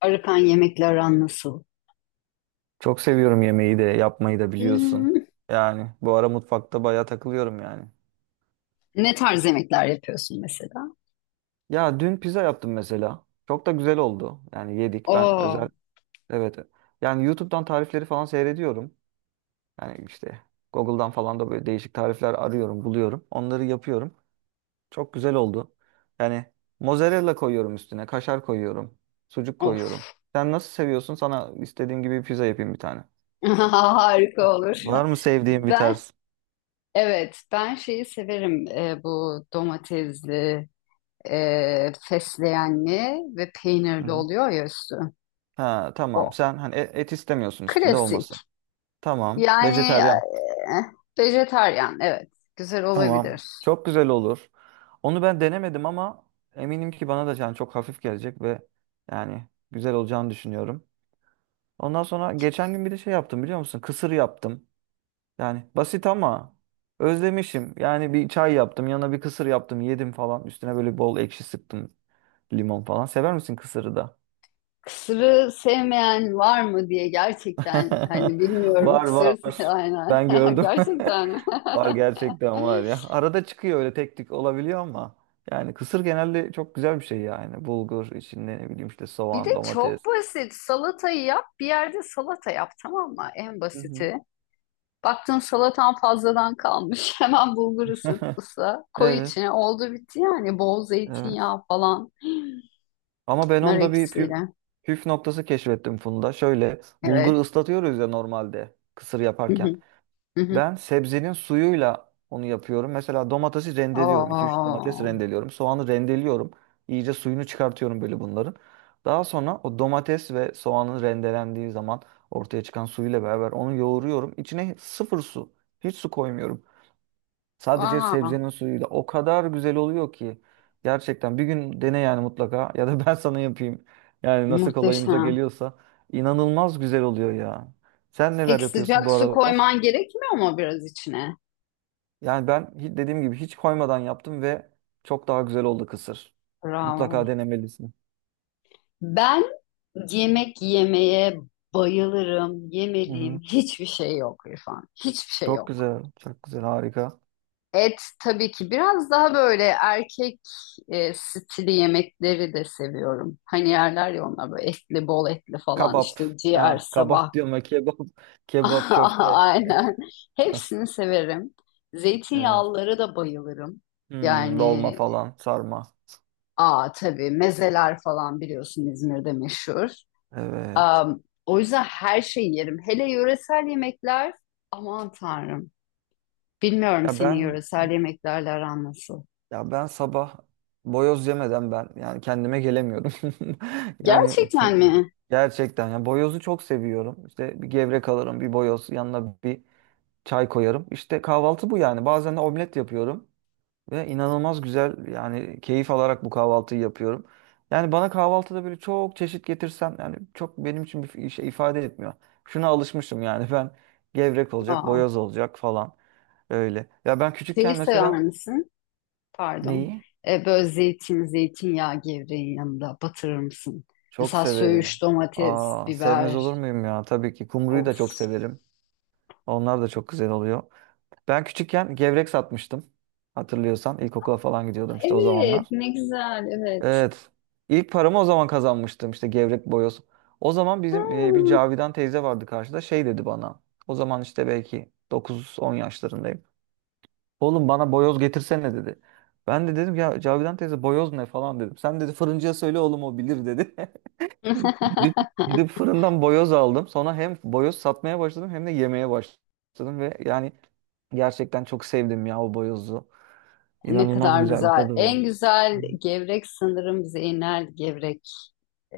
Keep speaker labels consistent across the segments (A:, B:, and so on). A: Arıkan yemekle aran nasıl?
B: Çok seviyorum yemeği de yapmayı da biliyorsun.
A: Hmm,
B: Yani bu ara mutfakta bayağı takılıyorum yani.
A: ne tarz yemekler yapıyorsun mesela?
B: Ya dün pizza yaptım mesela. Çok da güzel oldu. Yani yedik. Ben
A: Oo,
B: özel evet. Yani YouTube'dan tarifleri falan seyrediyorum. Yani işte Google'dan falan da böyle değişik tarifler arıyorum, buluyorum. Onları yapıyorum. Çok güzel oldu. Yani mozzarella koyuyorum üstüne, kaşar koyuyorum, sucuk koyuyorum.
A: of.
B: Sen nasıl seviyorsun? Sana istediğim gibi pizza yapayım bir tane.
A: Harika olur.
B: Var mı sevdiğin bir
A: Ben
B: tarz?
A: evet ben şeyi severim bu domatesli, fesleğenli ve
B: Hı
A: peynirli
B: hı.
A: oluyor ya üstü.
B: Ha,
A: O
B: tamam. Sen hani et istemiyorsun, üstünde
A: klasik.
B: olmasın. Tamam.
A: Yani
B: Vejeteryan.
A: Vejetaryen evet güzel
B: Tamam.
A: olabilir.
B: Çok güzel olur. Onu ben denemedim ama eminim ki bana da yani çok hafif gelecek ve yani güzel olacağını düşünüyorum. Ondan sonra geçen gün bir de şey yaptım, biliyor musun? Kısır yaptım. Yani basit ama özlemişim. Yani bir çay yaptım, yanına bir kısır yaptım, yedim falan. Üstüne böyle bol ekşi sıktım, limon falan. Sever misin kısırı da?
A: Kısırı sevmeyen var mı diye gerçekten hani bilmiyorum
B: Var, var.
A: kısır aynen
B: Ben gördüm.
A: gerçekten mi?
B: Var, gerçekten var ya. Arada çıkıyor, öyle tek tük olabiliyor ama yani kısır genelde çok güzel bir şey yani. Bulgur içinde ne bileyim işte
A: Bir de
B: soğan,
A: çok
B: domates.
A: basit salatayı yap bir yerde salata yap tamam mı en
B: Hı hı.
A: basiti. Baktın salatan fazladan kalmış hemen bulgur ısıt ısla koy
B: Evet,
A: içine oldu bitti yani bol
B: evet.
A: zeytinyağı falan
B: Ama ben
A: nar
B: onda bir
A: ekşisiyle
B: püf noktası keşfettim Funda. Şöyle bulgur
A: evet.
B: ıslatıyoruz ya normalde kısır
A: Hı
B: yaparken.
A: hı, hı hı.
B: Ben sebzenin suyuyla onu yapıyorum. Mesela domatesi rendeliyorum. 2 3 domates
A: Oo,
B: rendeliyorum. Soğanı rendeliyorum. İyice suyunu çıkartıyorum böyle bunların. Daha sonra o domates ve soğanın rendelendiği zaman ortaya çıkan suyuyla beraber onu yoğuruyorum. İçine sıfır su. Hiç su koymuyorum. Sadece
A: vah,
B: sebzenin suyuyla. O kadar güzel oluyor ki. Gerçekten bir gün dene yani mutlaka. Ya da ben sana yapayım. Yani nasıl kolayımıza
A: muhteşem.
B: geliyorsa. İnanılmaz güzel oluyor ya. Sen neler
A: Peki
B: yapıyorsun
A: sıcak
B: bu
A: su
B: aralar?
A: koyman gerekmiyor mu biraz içine?
B: Yani ben dediğim gibi hiç koymadan yaptım ve çok daha güzel oldu kısır. Mutlaka
A: Bravo.
B: denemelisin.
A: Ben yemek yemeye bayılırım.
B: Hı
A: Yemediğim
B: hı.
A: hiçbir şey yok İrfan. Hiçbir şey
B: Çok
A: yok.
B: güzel, çok güzel, harika.
A: Et tabii ki biraz daha böyle erkek stili yemekleri de seviyorum. Hani yerler ya onlar böyle etli, bol etli falan
B: Kabap.
A: işte ciğer,
B: Ya kabap
A: sabah.
B: diyorum ya kebap, kebap köfte.
A: Aynen. Hepsini severim.
B: Evet.
A: Zeytinyağlıları da bayılırım.
B: Hmm,
A: Yani
B: dolma falan, sarma.
A: aa tabii mezeler falan biliyorsun İzmir'de meşhur.
B: Evet.
A: O yüzden her şeyi yerim. Hele yöresel yemekler aman tanrım. Bilmiyorum
B: Ya
A: senin
B: ben
A: yöresel yemeklerle aran nasıl.
B: ya ben sabah boyoz yemeden ben yani kendime gelemiyorum. Yani
A: Gerçekten mi?
B: gerçekten ya boyozu çok seviyorum. İşte bir gevrek alırım, bir boyoz, yanına bir çay koyarım. İşte kahvaltı bu yani. Bazen de omlet yapıyorum ve inanılmaz güzel yani keyif alarak bu kahvaltıyı yapıyorum. Yani bana kahvaltıda böyle çok çeşit getirsem yani çok benim için bir şey ifade etmiyor. Şuna alışmışım yani. Ben gevrek olacak,
A: Aa,
B: boyoz olacak falan öyle. Ya ben
A: şeyi
B: küçükken
A: sever
B: mesela
A: misin? Pardon.
B: neyi?
A: Böyle zeytin, zeytinyağı gevreğin yanında batırır mısın?
B: Çok
A: Mesela
B: severim.
A: söğüş, domates,
B: Aa, sevmez
A: biber.
B: olur muyum ya? Tabii ki kumruyu da
A: Of.
B: çok severim. Onlar da çok güzel oluyor. Ben küçükken gevrek satmıştım. Hatırlıyorsan ilkokula falan gidiyordum işte o
A: Evet,
B: zamanlar.
A: ne güzel, evet.
B: Evet. İlk paramı o zaman kazanmıştım, işte gevrek, boyoz. O zaman bizim bir
A: Hmm.
B: Cavidan teyze vardı karşıda, şey dedi bana. O zaman işte belki 9 10 yaşlarındayım. Oğlum bana boyoz getirsene, dedi. Ben de dedim, ya Cavidan teyze boyoz ne falan dedim. Sen dedi fırıncıya söyle oğlum, o bilir dedi. Gidip, gidip fırından boyoz aldım. Sonra hem boyoz satmaya başladım hem de yemeye başladım. Ve yani gerçekten çok sevdim ya o boyozu.
A: Ne
B: İnanılmaz
A: kadar
B: güzel bir
A: güzel.
B: tadı
A: En
B: var. Hı.
A: güzel gevrek sanırım Zeynel Gevrek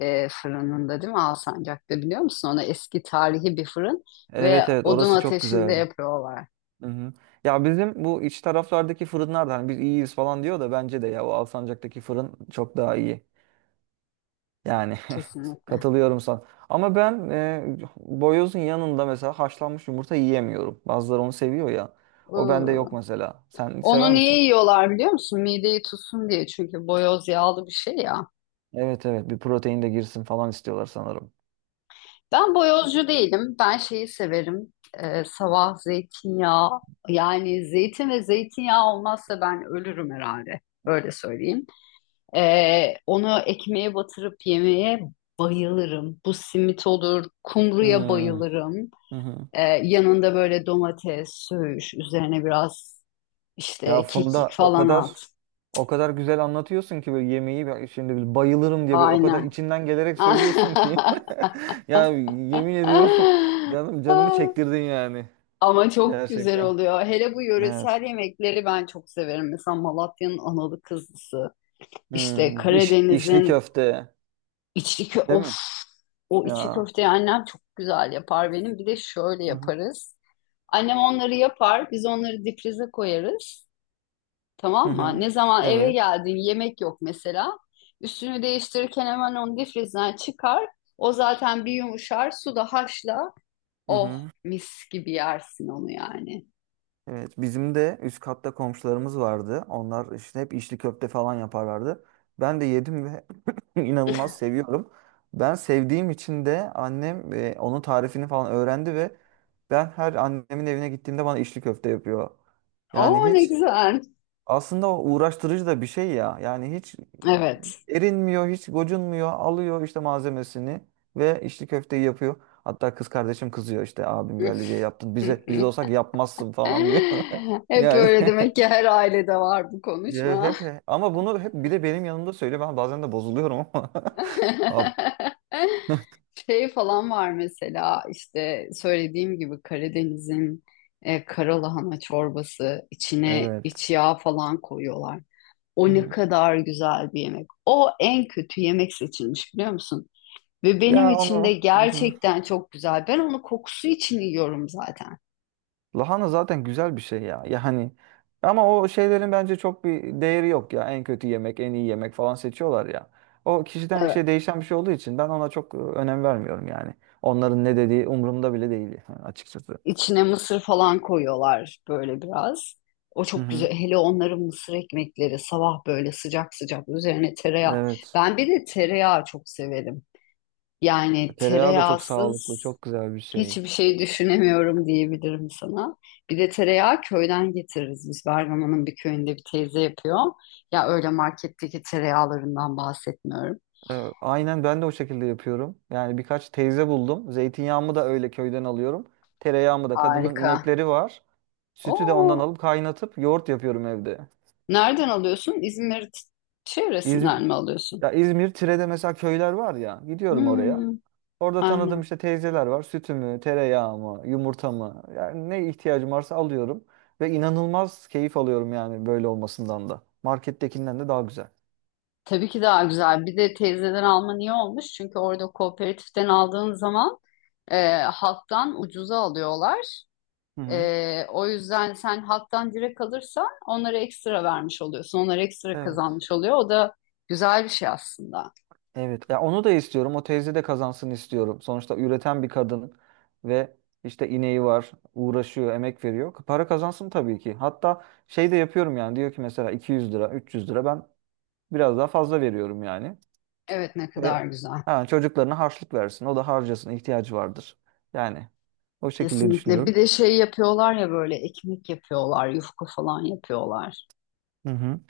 A: fırınında değil mi Alsancak'ta biliyor musun? Ona eski tarihi bir fırın ve
B: Evet, evet,
A: odun
B: orası çok
A: ateşinde
B: güzeldi.
A: yapıyorlar.
B: Hı hı. Ya bizim bu iç taraflardaki fırınlar da hani biz iyiyiz falan diyor da bence de ya o Alsancak'taki fırın çok daha iyi. Yani
A: Kesinlikle.
B: katılıyorum sana. Ama ben boyozun yanında mesela haşlanmış yumurta yiyemiyorum. Bazıları onu seviyor ya. O bende
A: Iı.
B: yok mesela. Sen sever
A: Onu niye
B: misin?
A: yiyorlar biliyor musun? Mideyi tutsun diye. Çünkü boyoz yağlı bir şey ya.
B: Evet, evet, bir protein de girsin falan istiyorlar sanırım.
A: Ben boyozcu değilim. Ben şeyi severim. Sabah zeytinyağı. Yani zeytin ve zeytinyağı olmazsa ben ölürüm herhalde. Öyle söyleyeyim. Onu ekmeğe batırıp yemeye bayılırım. Bu simit olur, kumruya
B: Hmm.
A: bayılırım.
B: Hı hı.
A: Yanında böyle domates, söğüş, üzerine biraz
B: Ya
A: işte kekik
B: Funda, o
A: falan at.
B: kadar o kadar güzel anlatıyorsun ki, böyle yemeği ben şimdi böyle bayılırım diye böyle o kadar
A: Aynen.
B: içinden gelerek söylüyorsun ki. Ya yemin ediyorum, canım, canımı çektirdin yani.
A: Ama çok güzel
B: Gerçekten.
A: oluyor. Hele bu
B: Evet.
A: yöresel yemekleri ben çok severim. Mesela Malatya'nın analı kızlısı, işte
B: Hmm, işli
A: Karadeniz'in
B: köfte.
A: İçli kö
B: Değil
A: of
B: mi?
A: o içli
B: Ya.
A: köfteyi annem çok güzel yapar benim. Bir de şöyle
B: Hı hı.
A: yaparız. Annem onları yapar, biz onları difrize koyarız.
B: Hı
A: Tamam mı?
B: hı.
A: Ne zaman eve
B: Evet.
A: geldin yemek yok mesela. Üstünü değiştirirken hemen onu difrizden çıkar. O zaten bir yumuşar, suda haşla.
B: Hı
A: Oh,
B: hı.
A: mis gibi yersin onu yani.
B: Evet, bizim de üst katta komşularımız vardı. Onlar işte hep içli köfte falan yaparlardı. Ben de yedim ve inanılmaz seviyorum. Ben sevdiğim için de annem onun tarifini falan öğrendi ve ben her annemin evine gittiğimde bana içli köfte yapıyor. Yani
A: Oo ne
B: hiç,
A: güzel.
B: aslında o uğraştırıcı da bir şey ya. Yani hiç
A: Evet.
B: erinmiyor, hiç gocunmuyor. Alıyor işte malzemesini ve işte köfteyi yapıyor. Hatta kız kardeşim kızıyor, işte abim geldi diye yaptın. Bize, biz olsak yapmazsın falan diyor.
A: Hep
B: Yani,
A: öyle demek ki her ailede var bu
B: ya
A: konuşma.
B: hep, ama bunu hep bir de benim yanımda söyle. Ben bazen de bozuluyorum ama. Ab-
A: Şey falan var mesela işte söylediğim gibi Karadeniz'in karalahana çorbası içine
B: evet.
A: iç yağ falan koyuyorlar.
B: Hı
A: O ne
B: hı.
A: kadar güzel bir yemek. O en kötü yemek seçilmiş biliyor musun? Ve benim
B: Ya
A: için
B: onu.
A: de
B: Hı hı.
A: gerçekten çok güzel. Ben onu kokusu için yiyorum zaten.
B: Lahana zaten güzel bir şey ya. Ya hani ama o şeylerin bence çok bir değeri yok ya. En kötü yemek, en iyi yemek falan seçiyorlar ya. O kişiden kişiye değişen bir şey olduğu için ben ona çok önem vermiyorum yani. Onların ne dediği umurumda bile değil açıkçası.
A: İçine mısır falan koyuyorlar böyle biraz. O
B: Hı
A: çok
B: hı.
A: güzel. Hele onların mısır ekmekleri sabah böyle sıcak sıcak üzerine tereyağı.
B: Evet.
A: Ben bir de tereyağı çok severim. Yani
B: Tereyağı da çok sağlıklı,
A: tereyağsız
B: çok güzel bir şey.
A: hiçbir şey düşünemiyorum diyebilirim sana. Bir de tereyağı köyden getiririz biz. Bergama'nın bir köyünde bir teyze yapıyor. Ya öyle marketteki tereyağlarından bahsetmiyorum.
B: Aynen ben de o şekilde yapıyorum. Yani birkaç teyze buldum. Zeytinyağımı da öyle köyden alıyorum. Tereyağımı da, kadının
A: Harika.
B: inekleri var. Sütü de ondan
A: Oo,
B: alıp kaynatıp yoğurt yapıyorum evde.
A: nereden alıyorsun? İzmir
B: İzmir,
A: çevresinden mi alıyorsun?
B: Ya İzmir Tire'de mesela köyler var ya. Gidiyorum oraya.
A: Hmm.
B: Orada tanıdığım
A: Aynen.
B: işte teyzeler var. Sütümü, tereyağımı, yumurtamı. Yani ne ihtiyacım varsa alıyorum. Ve inanılmaz keyif alıyorum yani böyle olmasından da. Markettekinden de daha güzel.
A: Tabii ki daha güzel. Bir de teyzeden alman iyi olmuş. Çünkü orada kooperatiften aldığın zaman halktan ucuza alıyorlar.
B: Hı hı.
A: O yüzden sen halktan direkt alırsan onlara ekstra vermiş oluyorsun. Onlar ekstra
B: Evet.
A: kazanmış oluyor. O da güzel bir şey aslında.
B: Evet. Ya onu da istiyorum. O teyze de kazansın istiyorum. Sonuçta üreten bir kadın ve işte ineği var, uğraşıyor, emek veriyor. Para kazansın tabii ki. Hatta şey de yapıyorum yani. Diyor ki mesela 200 lira, 300 lira, ben biraz daha fazla veriyorum yani.
A: Evet ne kadar
B: Ve
A: güzel.
B: ha, çocuklarına harçlık versin. O da harcasın, ihtiyacı vardır. Yani o şekilde
A: Kesinlikle.
B: düşünüyorum.
A: Bir de şey yapıyorlar ya böyle ekmek yapıyorlar, yufka falan yapıyorlar.
B: Hı hı.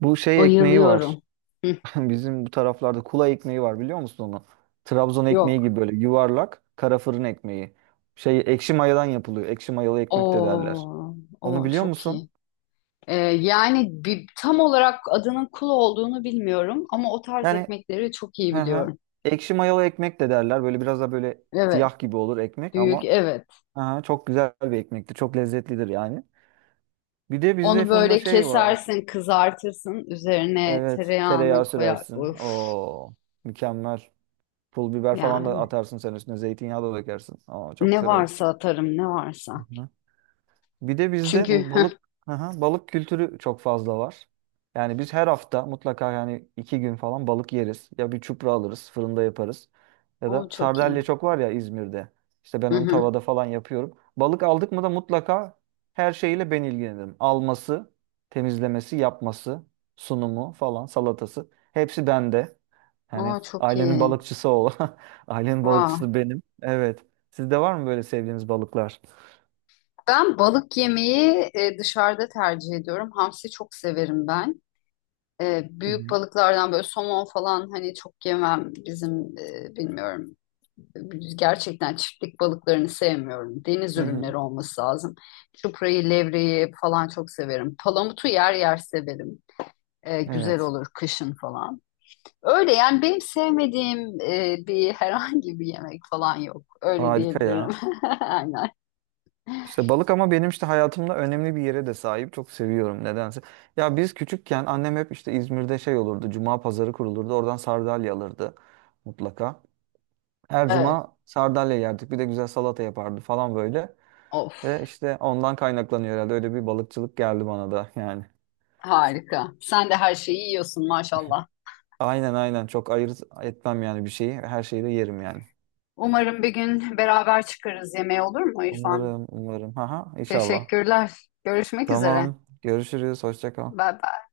B: Bu şey ekmeği var.
A: Bayılıyorum. Hı,
B: Bizim bu taraflarda kula ekmeği var, biliyor musun onu? Trabzon ekmeği
A: yok.
B: gibi böyle yuvarlak kara fırın ekmeği. Şey, ekşi mayadan yapılıyor. Ekşi mayalı ekmek de derler.
A: Oo,
B: Onu
A: o
B: biliyor
A: çok
B: musun?
A: iyi. Yani bir, tam olarak adının kul olduğunu bilmiyorum ama o tarz
B: Yani,
A: ekmekleri çok iyi
B: hı hı.
A: biliyorum.
B: Ekşi mayalı ekmek de derler. Böyle biraz da böyle
A: Evet,
B: siyah gibi olur ekmek
A: büyük
B: ama,
A: evet.
B: hı hı, çok güzel bir ekmektir. Çok lezzetlidir yani. Bir de bizde
A: Onu
B: Funda
A: böyle
B: şey var.
A: kesersin, kızartırsın, üzerine
B: Evet, tereyağı
A: tereyağını koyar.
B: sürersin.
A: Of,
B: Oo, mükemmel. Pul biber falan da
A: yani
B: atarsın sen üstüne. Zeytinyağı da dökersin. Aa, çok
A: ne
B: güzel olur.
A: varsa atarım, ne varsa.
B: Hı hı. Bir de bizde
A: Çünkü
B: bu balık, aha, balık kültürü çok fazla var. Yani biz her hafta mutlaka yani iki gün falan balık yeriz. Ya bir çupra alırız, fırında yaparız. Ya da
A: o çok
B: sardalya
A: iyi.
B: çok var ya İzmir'de. İşte ben
A: Hı
B: onu
A: hı.
B: tavada falan yapıyorum. Balık aldık mı da mutlaka her şeyiyle ben ilgilenirim. Alması, temizlemesi, yapması, sunumu falan, salatası. Hepsi bende. Hani
A: O çok
B: ailenin
A: iyi.
B: balıkçısı ol. Ailenin
A: Vah.
B: balıkçısı benim. Evet. Sizde var mı böyle sevdiğiniz balıklar?
A: Ben balık yemeği dışarıda tercih ediyorum. Hamsi çok severim ben.
B: Hı
A: Büyük
B: hı.
A: balıklardan böyle somon falan hani çok yemem bizim bilmiyorum gerçekten çiftlik balıklarını sevmiyorum. Deniz
B: Hı hı.
A: ürünleri olması lazım. Çuprayı, levreyi falan çok severim. Palamutu yer yer severim. Güzel
B: Evet.
A: olur kışın falan. Öyle yani benim sevmediğim bir herhangi bir yemek falan yok. Öyle
B: Harika
A: diyebilirim.
B: ya.
A: Aynen.
B: İşte balık ama benim işte hayatımda önemli bir yere de sahip. Çok seviyorum nedense. Ya biz küçükken annem hep işte İzmir'de şey olurdu. Cuma pazarı kurulurdu. Oradan sardalya alırdı mutlaka. Her
A: Evet.
B: cuma sardalya yerdik. Bir de güzel salata yapardı falan böyle.
A: Of,
B: Ve işte ondan kaynaklanıyor herhalde. Öyle bir balıkçılık geldi bana da yani.
A: harika. Sen de her şeyi yiyorsun maşallah.
B: Aynen, aynen, çok ayırt etmem yani bir şeyi. Her şeyi de yerim yani.
A: Umarım bir gün beraber çıkarız yemeğe olur mu İrfan?
B: Umarım, umarım. Haha, inşallah.
A: Teşekkürler. Görüşmek üzere.
B: Tamam. Görüşürüz. Hoşça kal.
A: Bye bye.